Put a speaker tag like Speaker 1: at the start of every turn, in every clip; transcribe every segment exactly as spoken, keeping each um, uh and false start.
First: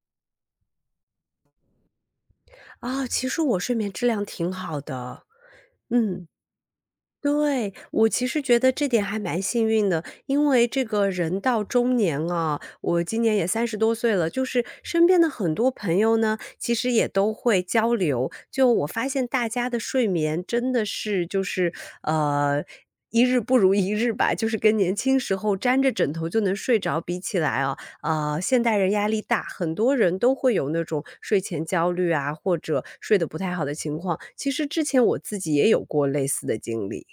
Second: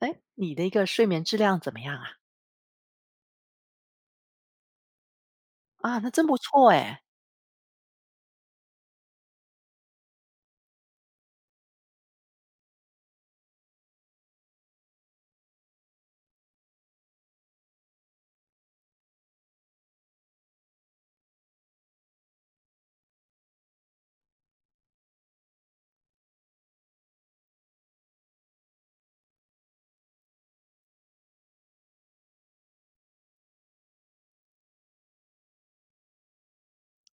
Speaker 1: 哎，你的一个睡眠质量怎么样啊？
Speaker 2: 啊，其实我睡眠质量挺好的。
Speaker 1: 啊，那真
Speaker 2: 嗯，
Speaker 1: 不错哎。
Speaker 2: 对，我其实觉得这点还蛮幸运的，因为这个人到中年啊，我今年也三十多岁了，就是身边的很多朋友呢，其实也都会交流。就我发现大家的睡眠真的是就是呃。一日不如一日吧，就是跟年轻时候沾着枕头就能睡着比起来啊。呃，现代人压力大，很多人都会有那种睡前焦虑啊，或者睡得不太好的情况。其实之前我自己也有过类似的经历。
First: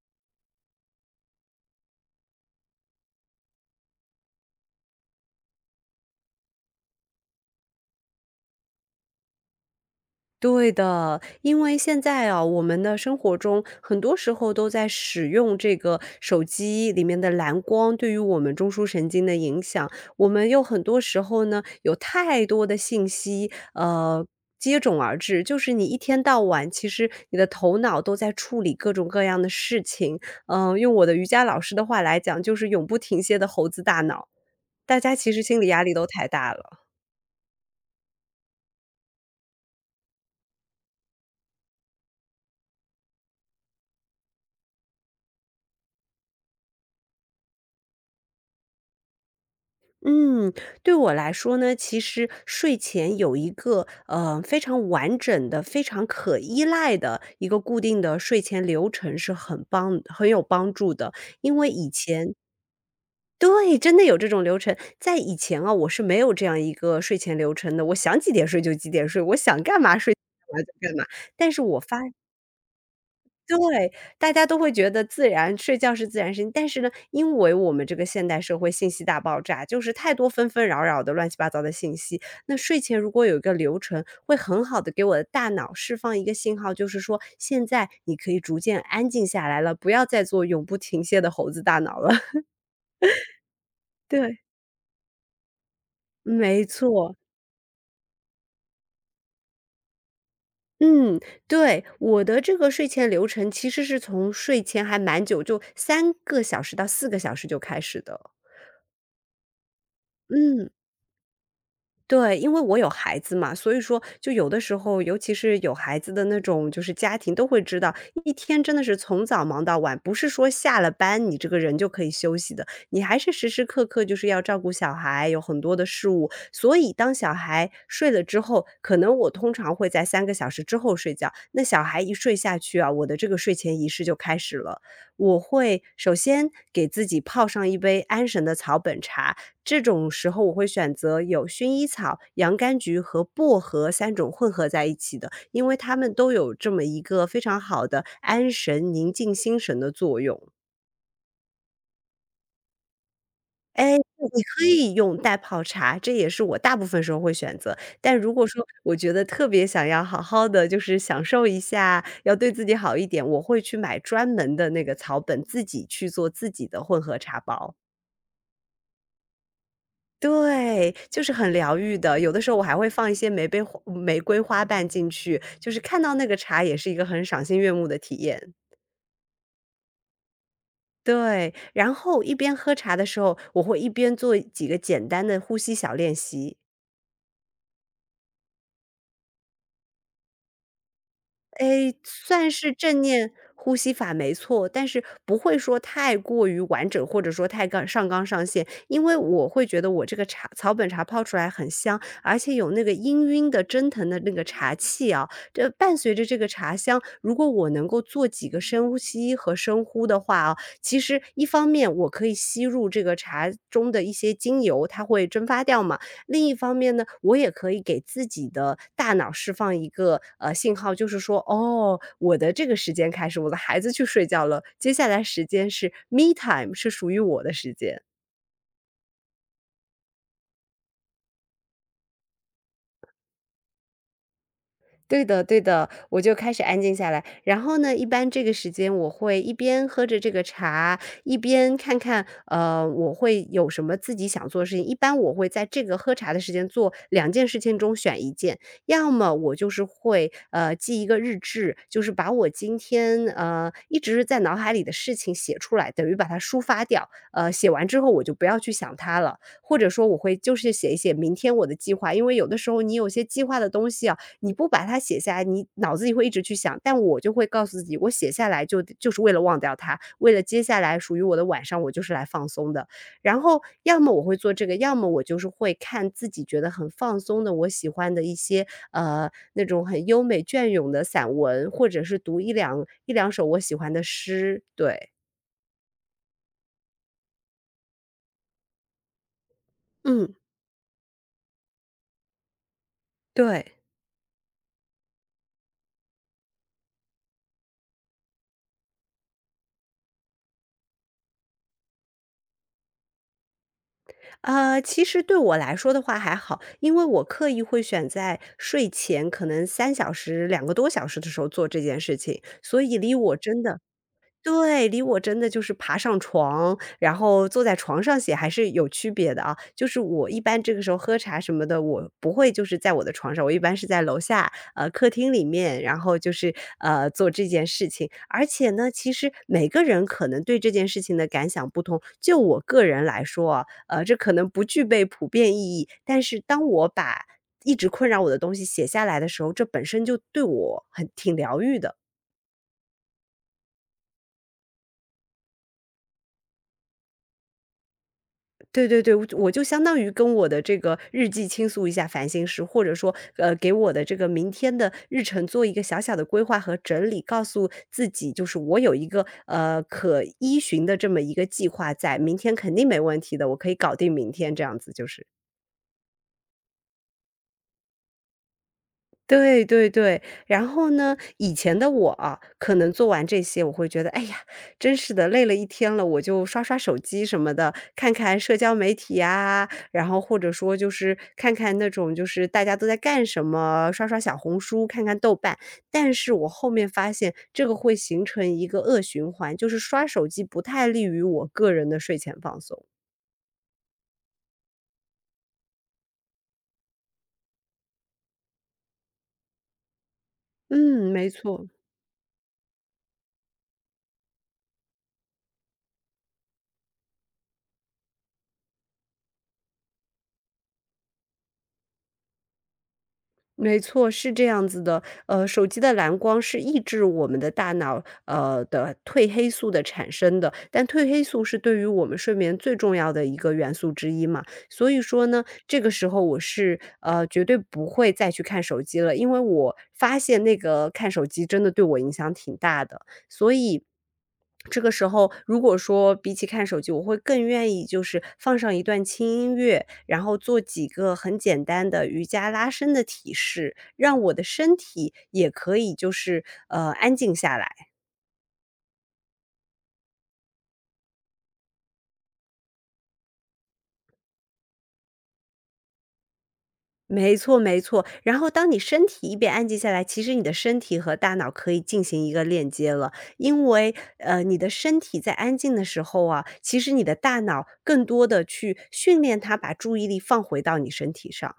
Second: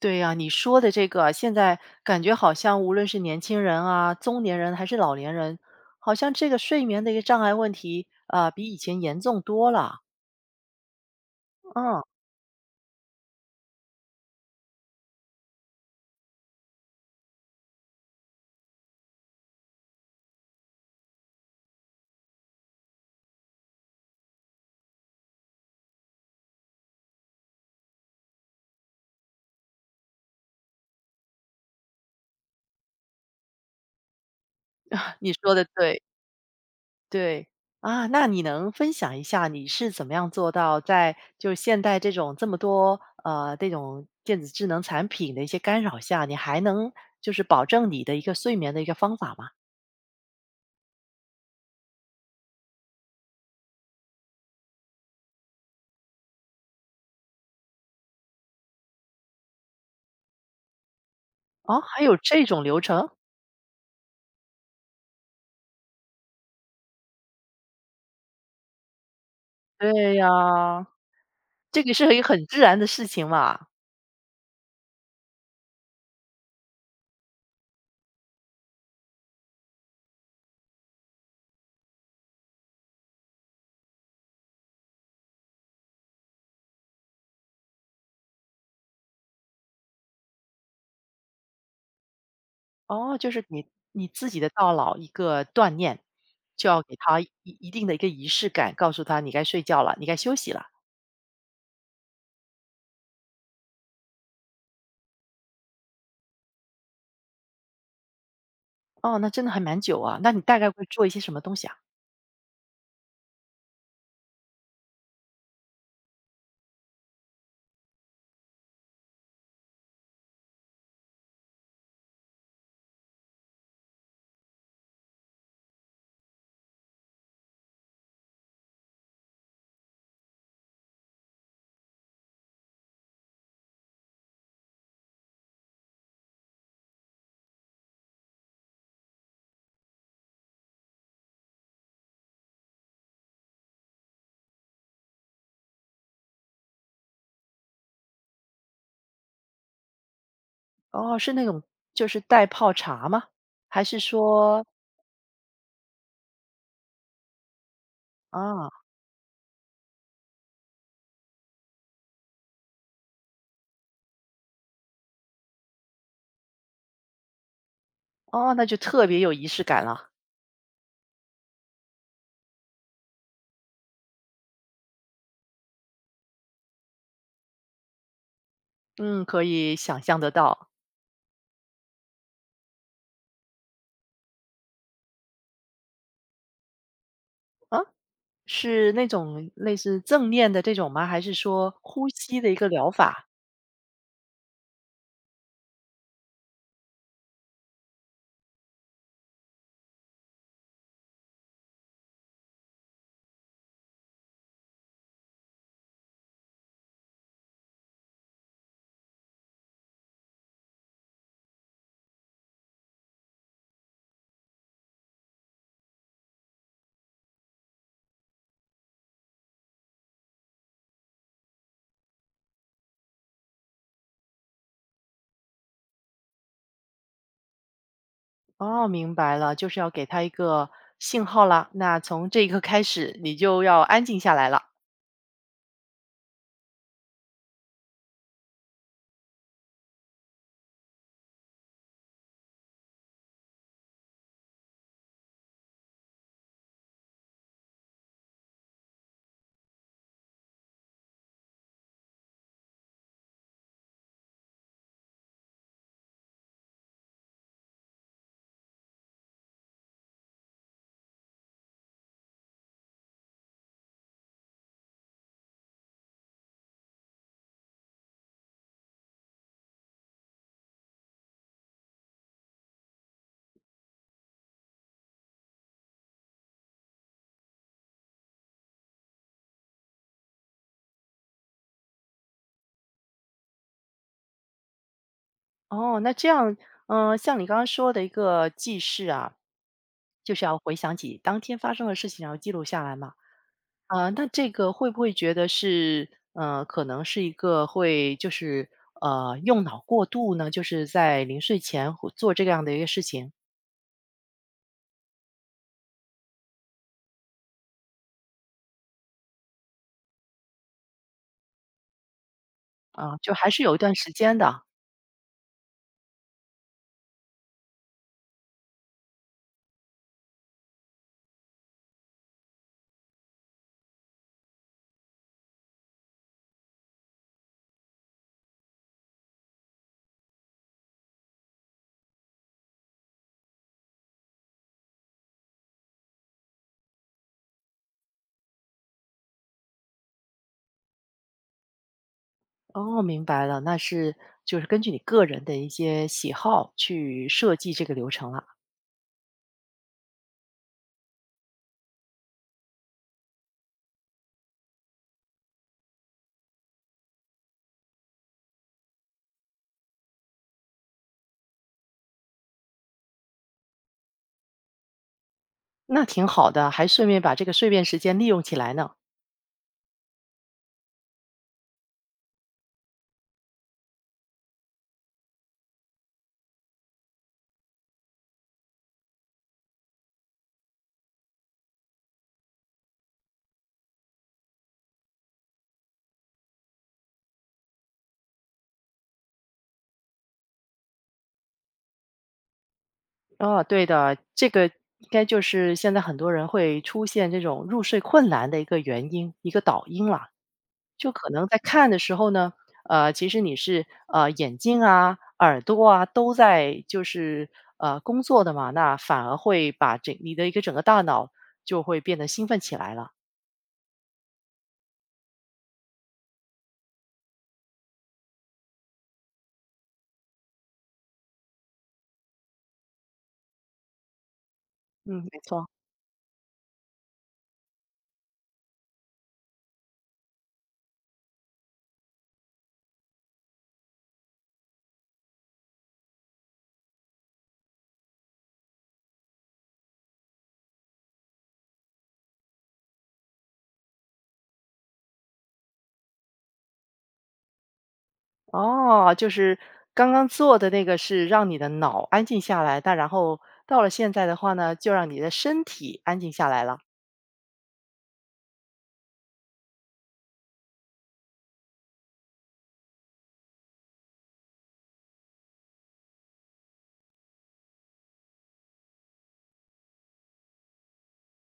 Speaker 1: 对呀，你说的这个，现在感觉好像无论是年轻人啊、中年人还是老年人，好像这个睡眠的一个障碍问题啊、呃比以前严重多了。
Speaker 2: 对的，因为现
Speaker 1: 嗯，
Speaker 2: 在啊，我们的生活中很多时候都在使用这个手机里面的蓝光对于我们中枢神经的影响，我们又很多时候呢，有太多的信息，呃。接踵而至，就是你一天到晚，其实你的头脑都在处理各种各样的事情。嗯、用我的瑜伽老师的话来讲，就是永不停歇的猴子大脑。大家
Speaker 1: 你
Speaker 2: 其实
Speaker 1: 说
Speaker 2: 心
Speaker 1: 的
Speaker 2: 理压力
Speaker 1: 对，
Speaker 2: 都太大了。
Speaker 1: 对啊。那你能分享一下你是怎么样做到在就是现代这种这么多呃这种电子智能产品的一些干扰下，你还能就是保证你的一个睡眠的一个方法吗？
Speaker 2: 嗯，对我来说呢，其实睡前有一个呃非常完整的、非常可依赖的一个固定的睡前流程是很帮很有帮助的。因为
Speaker 1: 哦，
Speaker 2: 以
Speaker 1: 还有
Speaker 2: 前。
Speaker 1: 这种流程？
Speaker 2: 对，真的有这种流程，在以前啊，我是没有这样一个睡前流程的。我想几点睡就几点睡，我想干嘛
Speaker 1: 对
Speaker 2: 睡
Speaker 1: 呀，
Speaker 2: 干嘛就干嘛。但是我
Speaker 1: 这个
Speaker 2: 发
Speaker 1: 是一个很自然的事情嘛。
Speaker 2: 对，大家都会觉得自然睡觉是自然事情，但是呢，因为我们这个现代社会信息大爆炸，就是太多纷纷扰扰的乱七八糟的信息，那睡前如果有一个流程，会很好的给我的大脑释放一个信号，就是说现在你可以逐渐安静下来了，不要再做永不停歇的猴子大脑了。
Speaker 1: 哦，就是你你自己
Speaker 2: 对，
Speaker 1: 的大脑一个锻炼，
Speaker 2: 没
Speaker 1: 就要给
Speaker 2: 错。
Speaker 1: 他一一定的一个仪式感，告诉他你该睡觉了，你该休息了。
Speaker 2: 嗯，对，我的这个睡前流程其实是从睡前还蛮久，就三个小时到四个小时就开始的。
Speaker 1: 哦，那真的还蛮久啊，那你大
Speaker 2: 嗯。
Speaker 1: 概会做一些什么东西啊？
Speaker 2: 对，因为我有孩子嘛，所以说就有的时候，尤其是有孩子的那种就是家庭，都会知道一天真的是从早忙到晚，不是说下了班你这个人就可以休息的，你还是时时刻刻就是要照顾小孩，有很多的事物。所以当小孩睡了之后，可能我通常会在三个小时之后睡觉，那小孩一睡下去啊，我的这个睡前仪式就开始了。我会首先给自己泡上一杯安神的草本茶，这种时候我会选择有薰衣草、洋甘菊和薄荷三种混合在一起的，因为它们都有这么一个非常好的安神、宁静心神的作用。
Speaker 1: 哦，是那种就是代泡茶吗？还
Speaker 2: 哎，
Speaker 1: 是
Speaker 2: 你
Speaker 1: 说
Speaker 2: 可以用袋泡茶，这也是我大部分时候会选择。但如果说
Speaker 1: 啊，
Speaker 2: 我觉得特别想要好好的，就是享受一下，要对自己好一点，我会去买专门的那个草本，自己去做自己的混合茶包。
Speaker 1: 哦，那就特别有仪式感了。
Speaker 2: 对，就是很疗愈的。有的时候我还会放一些玫瑰花嗯玫瑰花瓣进去，就是看到那个茶也是一个很赏心悦目的体验。
Speaker 1: 嗯，可以想象得到。
Speaker 2: 对，然后一边喝茶的时候，我会一边做几个简单的呼吸小练习。
Speaker 1: 啊，是那种类似正念的这种吗？还是说
Speaker 2: 哎，
Speaker 1: 呼吸的
Speaker 2: 算
Speaker 1: 一个
Speaker 2: 是
Speaker 1: 疗
Speaker 2: 正
Speaker 1: 法？
Speaker 2: 念呼吸法没错，但是不会说太过于完整，或者说太纲上纲上线，因为我会觉得我这个茶草本茶泡出来很香，而且有那个氤氲的蒸腾的那个茶气啊。这伴随着这个茶香，如果我能够做几个深呼吸和深呼的话啊，其实一方面我可以吸入这个茶中的一些精油，它会蒸发掉嘛。另一方面呢，我也可以给自己的大脑释放一个呃信号，就是说，哦，我的这个时间开始，我的孩子去睡觉了，接下来时间是 me time,是属于我的时间。
Speaker 1: 哦，明白了，就是要给他一个信号啦。那从这一刻开始，你就要安静下来了。
Speaker 2: 对的对的，我就开始安静下来。然后呢，一般这个时间我会一边喝着这个茶，一边看看，呃，我会有什么自己想做的事情。一般我会在这个喝茶的时间做两件事情中选一件，要么我就是会，呃，记一个日志，就是把我今天，呃，一直在脑海里的事情写出来，等于把它抒发掉。呃，写完之后我就不要去想它了，或者说我会就是写一写明天我的计划，因为有的时候你有些计划的东西啊，你不把它写下来，你脑子里会一直去想。但我就会告诉自己，我写下来就就是为了忘掉它，为了接下来属于我的晚上，我就是来放松的。然后要么我会做这个，要么我就是会看自己觉得很放松的，我喜欢的一些呃那种很优美隽永的散文，或者是读一两一两首我喜欢的诗。对。
Speaker 1: 哦，那这样，嗯、像你刚刚说的一个记事啊，就
Speaker 2: 嗯，
Speaker 1: 是要回想起当天发生的事情，然后记录下来嘛。
Speaker 2: 对。
Speaker 1: 啊、那这个会不会觉得是，呃，可能是一个会就是呃用脑过度呢？就是在临睡前会做这样的一个事情
Speaker 2: 呃，其实对我来说的话还好，因为我刻意会选在睡前可能三小时、两个多小时的时候做这件事情，所以离
Speaker 1: 啊、就
Speaker 2: 我
Speaker 1: 还是
Speaker 2: 真
Speaker 1: 有一
Speaker 2: 的
Speaker 1: 段时间的。
Speaker 2: 对，离我真的就是爬上床，然后坐在床上写还是有区别的啊。就是我一般这个时候喝茶什么的，我不会就是在我的床上，我一般是在楼下，呃，客厅里面，然后就是，呃，做这件事情。而且呢，其实每个人可能对这件事情的感想不同，就我个人来说啊，呃，这可能不具备普遍意义，但是当我把一直困扰我的东西写下来的时候，这本身就对我很挺疗愈的。
Speaker 1: 哦，明白了，那是就是根据你个人的一些喜好去设计这个流程了，
Speaker 2: 对对对，我就我就相当于跟我的这个日记倾诉一下烦心事，或者说，呃，给我的这个明天的日程做一个小小的规划和整理，告诉自己就是我有一个呃可依循的这么一个计划在，明天肯定没问题的，我可以搞定明天这样子就是。
Speaker 1: 那挺好的，还顺便把这个碎片时间利用起来呢。
Speaker 2: 对对对，然后呢，以前的我啊可能做完这些，我会觉得，哎呀，真是的，累了一天了，我就刷刷手机什么的，看看社交媒体啊，然后或者说就是看看那种就是大家都在干什么，刷刷小红书，看看豆瓣。但是我后面发现，这个会形成一个恶循环，就是刷手机不太利于我个人的睡前放松。
Speaker 1: 哦，对的，这个应该就是现在很多人会出现这种入睡困难的一个原因，一个导因啦。就
Speaker 2: 嗯，
Speaker 1: 可
Speaker 2: 没
Speaker 1: 能在
Speaker 2: 错。
Speaker 1: 看的时候呢，呃，其实你是呃眼睛啊、耳朵啊都在就是呃工作的嘛，那反而会把整你的一个整个大脑就会变得兴奋起来了。
Speaker 2: 没错，是这样子的。呃，手机的蓝光是抑制我们的大脑呃的褪黑素的产生的，但褪黑素是对于我们睡眠最重要的一个元素之一嘛。所以
Speaker 1: 嗯，
Speaker 2: 说
Speaker 1: 没
Speaker 2: 呢，
Speaker 1: 错。
Speaker 2: 这个时候我是呃绝对不会再去看手机了，因为我发现那个看手机真的对我影响挺大的。所以这个时候，如果说比起看手机，我会更愿意就是放上一段轻音乐，然后做几个很简单的瑜伽拉伸的体式，让我的身体也可以就是呃安静下来。
Speaker 1: 哦，就是刚刚做的那个是让你的脑安静下来，但然后到了现在的话呢，就让你的身体安静下来了。
Speaker 2: 没错，没错。然后当你身体一边安静下来，其实你的身体和大脑可以进行一个链接了，因为呃你的身体在安静的时候啊，其实你的大脑更多的去训练它把注意力放回到你身体上。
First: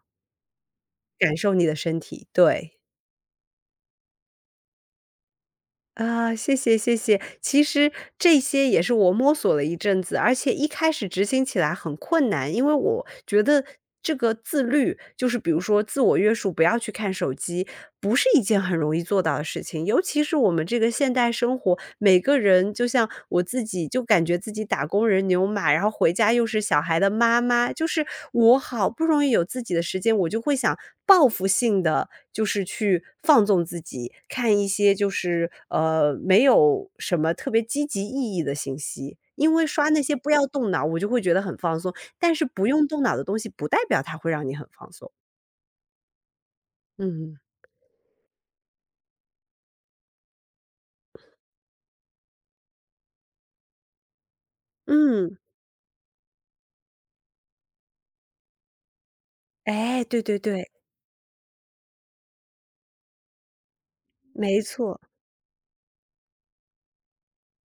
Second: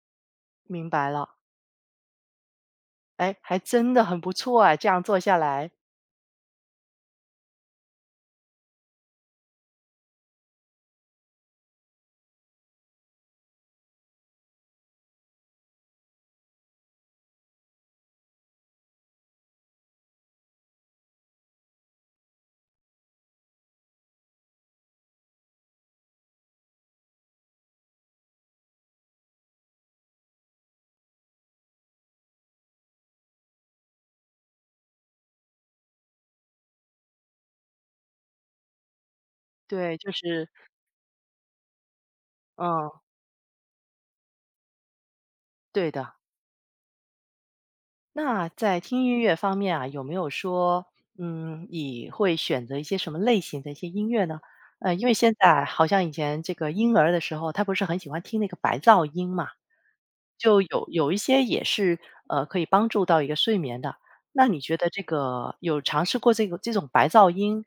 Speaker 1: 明白了，
Speaker 2: 感受你的身体，对。
Speaker 1: 哎，还真的很不错哎，这样做下来，
Speaker 2: 啊，谢谢谢谢。其实这些也是我摸索了一阵子，而且一开始执行起来很困难，因为我觉得这个自律，就是比如说自我约束，不要去看手机，不是一件很容易做到的事情。尤其是我们这个现代生活，每个人就像我自己就感觉自己打工人牛马，然后回家又是小孩的妈妈，就是我好不容易有自己的时间，我就会想报复性的，就是去放纵自己，看一些就是，呃，没有什么特别积极意义的信息。因为刷
Speaker 1: 对，
Speaker 2: 那
Speaker 1: 就
Speaker 2: 些不要
Speaker 1: 是
Speaker 2: 动脑，我就会觉得很放松，但是不用
Speaker 1: 嗯，
Speaker 2: 动脑的东西不代表它会让你很放松。
Speaker 1: 对的。
Speaker 2: 嗯，
Speaker 1: 那在听音乐方面啊，有没有说，嗯，你会选择一些什么类型的一些音乐呢？呃，因为现
Speaker 2: 嗯，
Speaker 1: 在好像以前这个婴儿的时候，他不是很喜欢听那个白噪音嘛，
Speaker 2: 哎，对对
Speaker 1: 就
Speaker 2: 对，
Speaker 1: 有有一些也是呃可以帮助到一个睡眠的。那你
Speaker 2: 没
Speaker 1: 觉得这
Speaker 2: 错。
Speaker 1: 个有尝试过这个这种白噪音，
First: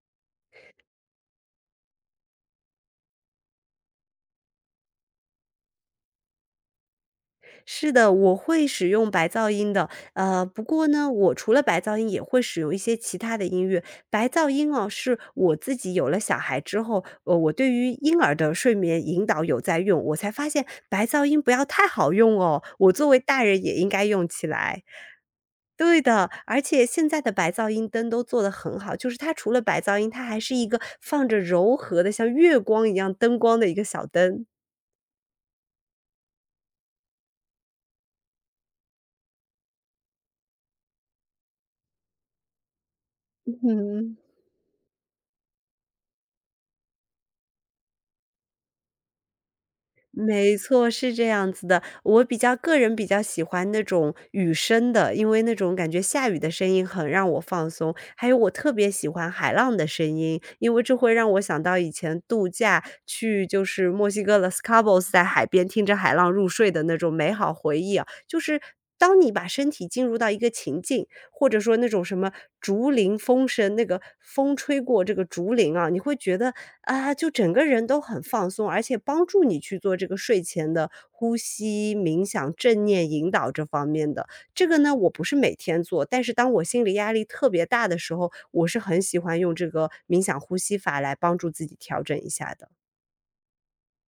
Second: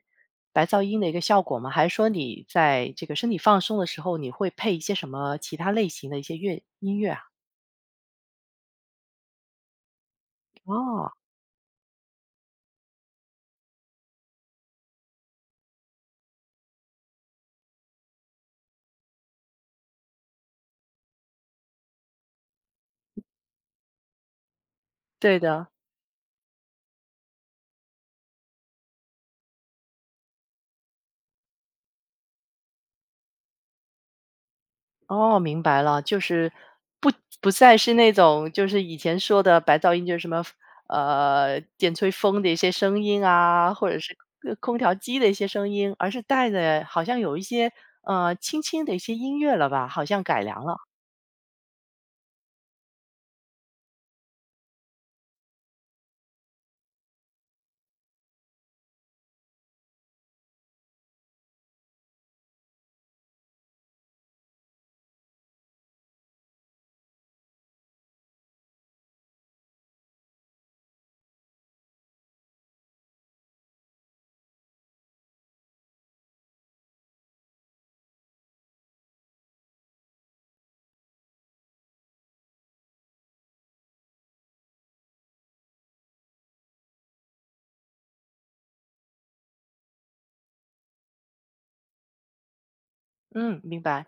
Speaker 1: 白噪音的一个效果吗？还是说你在这个身体放松的时候，你会配一些什么其他类型的一些乐音乐啊？
Speaker 2: 是的，我会使用白噪音的。呃，不过呢，
Speaker 1: 哦，
Speaker 2: 我除了白噪音也会使用一些其他的音乐。白噪音哦，是我自己有了小孩之后，呃，我对于婴儿的睡眠引导有在用，我才发现白噪音不要太好用哦，我作为大人也应该用起来。
Speaker 1: 对的，
Speaker 2: 对的，而且现在的白噪音灯都做得很好，就是它除了白噪音，它还是一个放着柔和的像月光一样灯光的一个小灯。
Speaker 1: 哦，明白了，就是不不再是那种就是以前说的白噪音，就是什么呃电吹风的一些声音 啊，或者是
Speaker 2: 嗯。
Speaker 1: 呃空调机的一些声音，而是带着好像有一些呃轻轻的一些音乐了吧，好像改
Speaker 2: 没
Speaker 1: 良了。
Speaker 2: 错，是这样子的。我比较个人比较喜欢那种雨声的，因为那种感觉下雨的声音很让我放松。还有我特别喜欢海浪的声音，因为这会让我想到以前度假去就是墨西哥 Los Cabos，在海边听着海浪入睡的那种美好回忆啊。就是当你把身体进入到一个情境，或者说那种什么竹林风声，那个风吹过这个竹林啊，你会觉得啊，就整个人都很放松，而且帮助你去做这个睡前的呼吸、冥想、正念引导这方面的。这个呢，我不是每天做，但是当我心理压力特别大的时候，我是很喜欢用这个冥想呼吸法来帮助自己调整一下的。
Speaker 1: 嗯，明白。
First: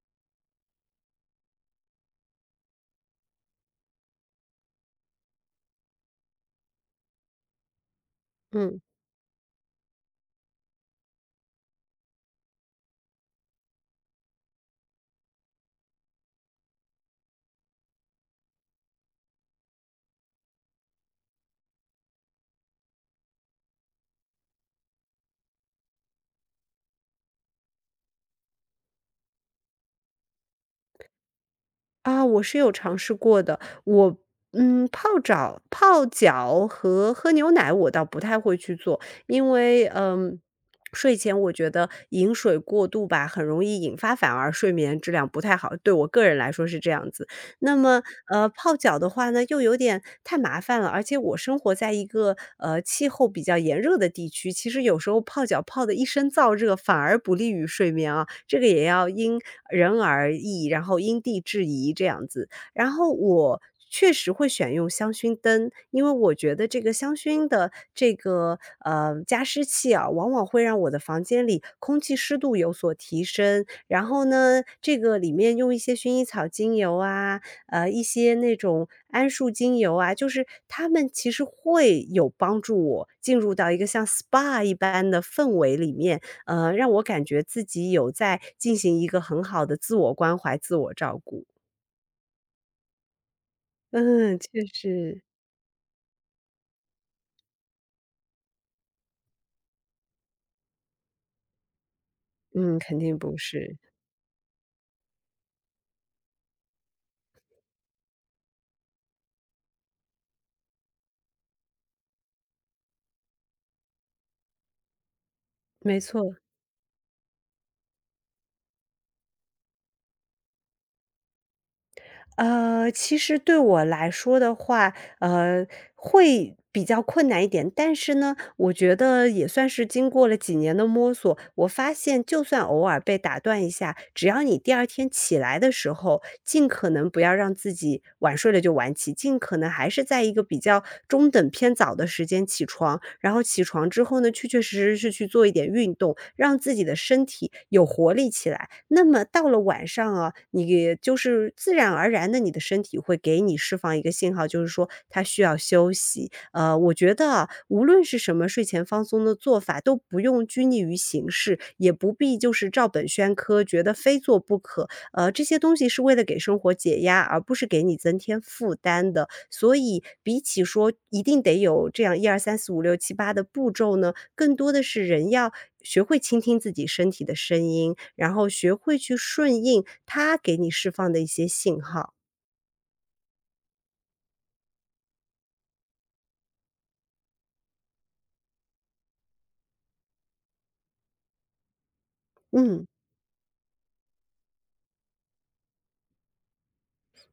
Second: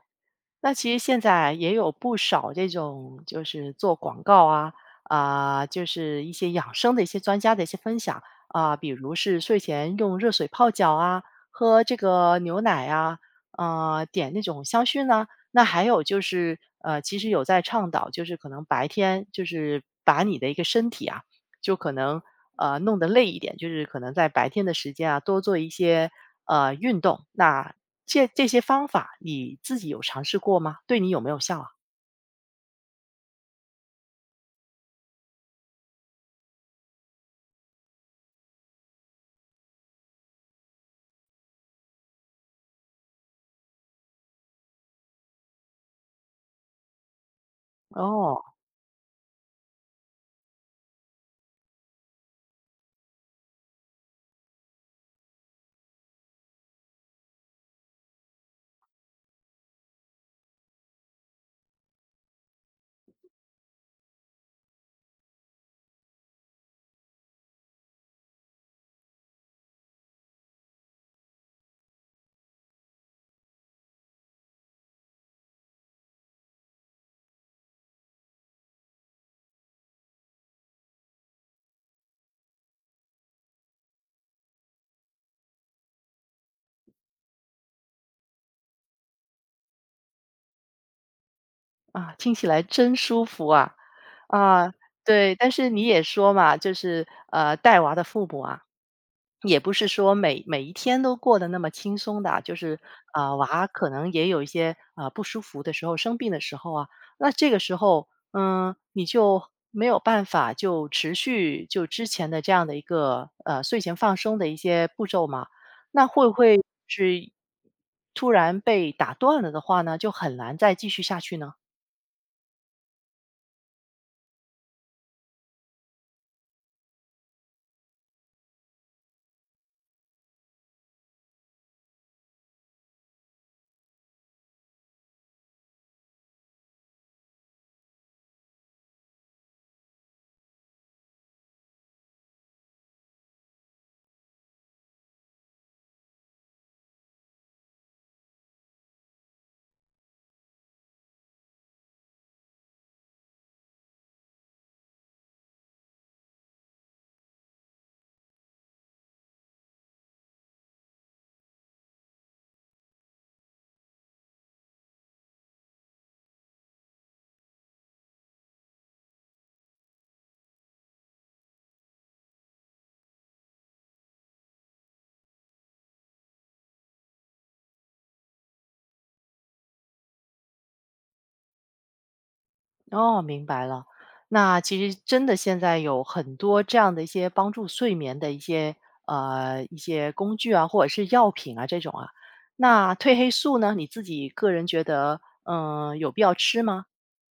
Speaker 1: 那其实现在也有不少这种就是做广告啊，啊、就是一些养生的一些专家的一些分享啊、
Speaker 2: 嗯。
Speaker 1: 比如是睡前用热水泡脚啊，喝这个牛奶啊，啊，点那种香薰呢、那还有就是呃，其实有在倡导，就是可能白天就是把你的一个身体啊就可能呃弄得累一点，就是可能在白天的时间啊多做一些呃运动。那这这些方法你自己有尝试过吗？对你有没有效啊？
Speaker 2: 啊，我是有尝试过的。我嗯，泡澡、泡脚和喝牛奶我倒不太会去做，因为嗯，睡前我觉得饮水过度吧，很容易引发反而睡眠质量不太好，对我个人来说是这样子。那么，
Speaker 1: 哦。
Speaker 2: 呃，泡脚的话呢，又有点太麻烦了，而且我生活在一个，呃，气候比较炎热的地区，其实有时候泡脚泡的一身燥热，反而不利于睡眠啊，这个也要因人而异，然后因地制宜这样子。然后我确实会选用香薰灯，因为我觉得这个香薰的这个，呃，加湿器啊，往往会让我的房间里空气湿度有所提升。然后呢，这个里面用一些薰衣草精油啊，呃，一些那种桉树精油啊，就是它们其实会有帮助我进入到一个像 spa 一般的氛围里面，呃，让我感觉自己有在进行一个很好的自我关怀、自我照顾。
Speaker 1: 啊，听起来真舒服啊。
Speaker 2: 嗯，确
Speaker 1: 啊，
Speaker 2: 实，
Speaker 1: 对，但是你也说嘛，就是，呃，带娃的父母啊，也不是说每每一天都过得那么轻松的啊就
Speaker 2: 嗯，
Speaker 1: 是，
Speaker 2: 肯定
Speaker 1: 啊，
Speaker 2: 不
Speaker 1: 娃
Speaker 2: 是，
Speaker 1: 可能也有一些，啊不舒服的时候，生病的时候啊，那这个时候，嗯，你就没有办法就持续就之前的这样的一个，呃，睡前放松的一些步骤嘛，
Speaker 2: 没
Speaker 1: 那会不
Speaker 2: 错。
Speaker 1: 会是突然被打断了的话呢，就很难再继续下去呢？
Speaker 2: 呃，其实对我来说的话，呃，会比较困难一点，但是呢，我觉得也算是经过了几年的摸索，我发现就算偶尔被打断一下，只要你第二天起来的时候，尽可能不要让自己晚睡了就晚起，尽可能还是在一个比较中等偏早的时间起床，然后起床之后呢，确确实实是去做一点运动，让自己的身体有活力起来。那么到了晚上啊，你也就是自然而然的，你的身体会给你释放一个信号，就是说它需要休息。呃，我觉得啊，无论是什么睡前放松的做法，都不用拘泥于形式，也不必就是照本宣科，觉得非做不可。呃，这些东西是为了给生活解压，而不是给你增添负担的。所以，比起说一定得有这样一二三四五六七八的步骤呢，更多的是人要学会倾听自己身体的声音，然后学会去顺应它给你释放的一些信号。
Speaker 1: 哦，明白了。那其实真的现在有很多这样的一些帮助睡眠的一些呃一些工具啊，或者是药品啊这种啊。
Speaker 2: 嗯。
Speaker 1: 那褪黑素呢，你自己个人觉得，嗯、有必要吃吗？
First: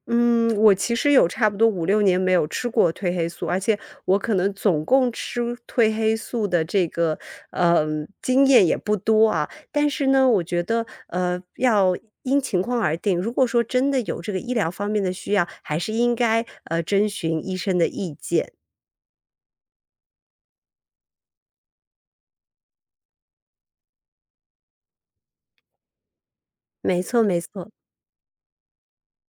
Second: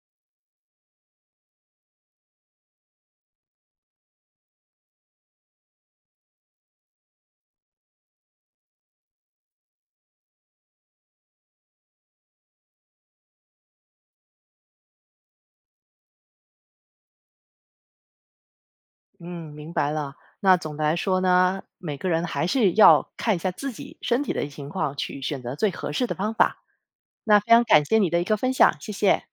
Speaker 2: 嗯，我其实有差不多五六年没有吃过褪黑素，而且我可能总共吃褪黑素的这个，呃，经验也不多啊。但是呢，我觉得，呃，要因情况而定，如果说真的有这个医疗方面的需要，还是应该，呃，征询医生的意见。
Speaker 1: 嗯，明白了。那总的来说呢，每个人还是要看一下自己身体的情况，去选择最合适的方法。
Speaker 2: 没错
Speaker 1: 那
Speaker 2: 没
Speaker 1: 非常
Speaker 2: 错。
Speaker 1: 感谢你的一个分享，谢谢。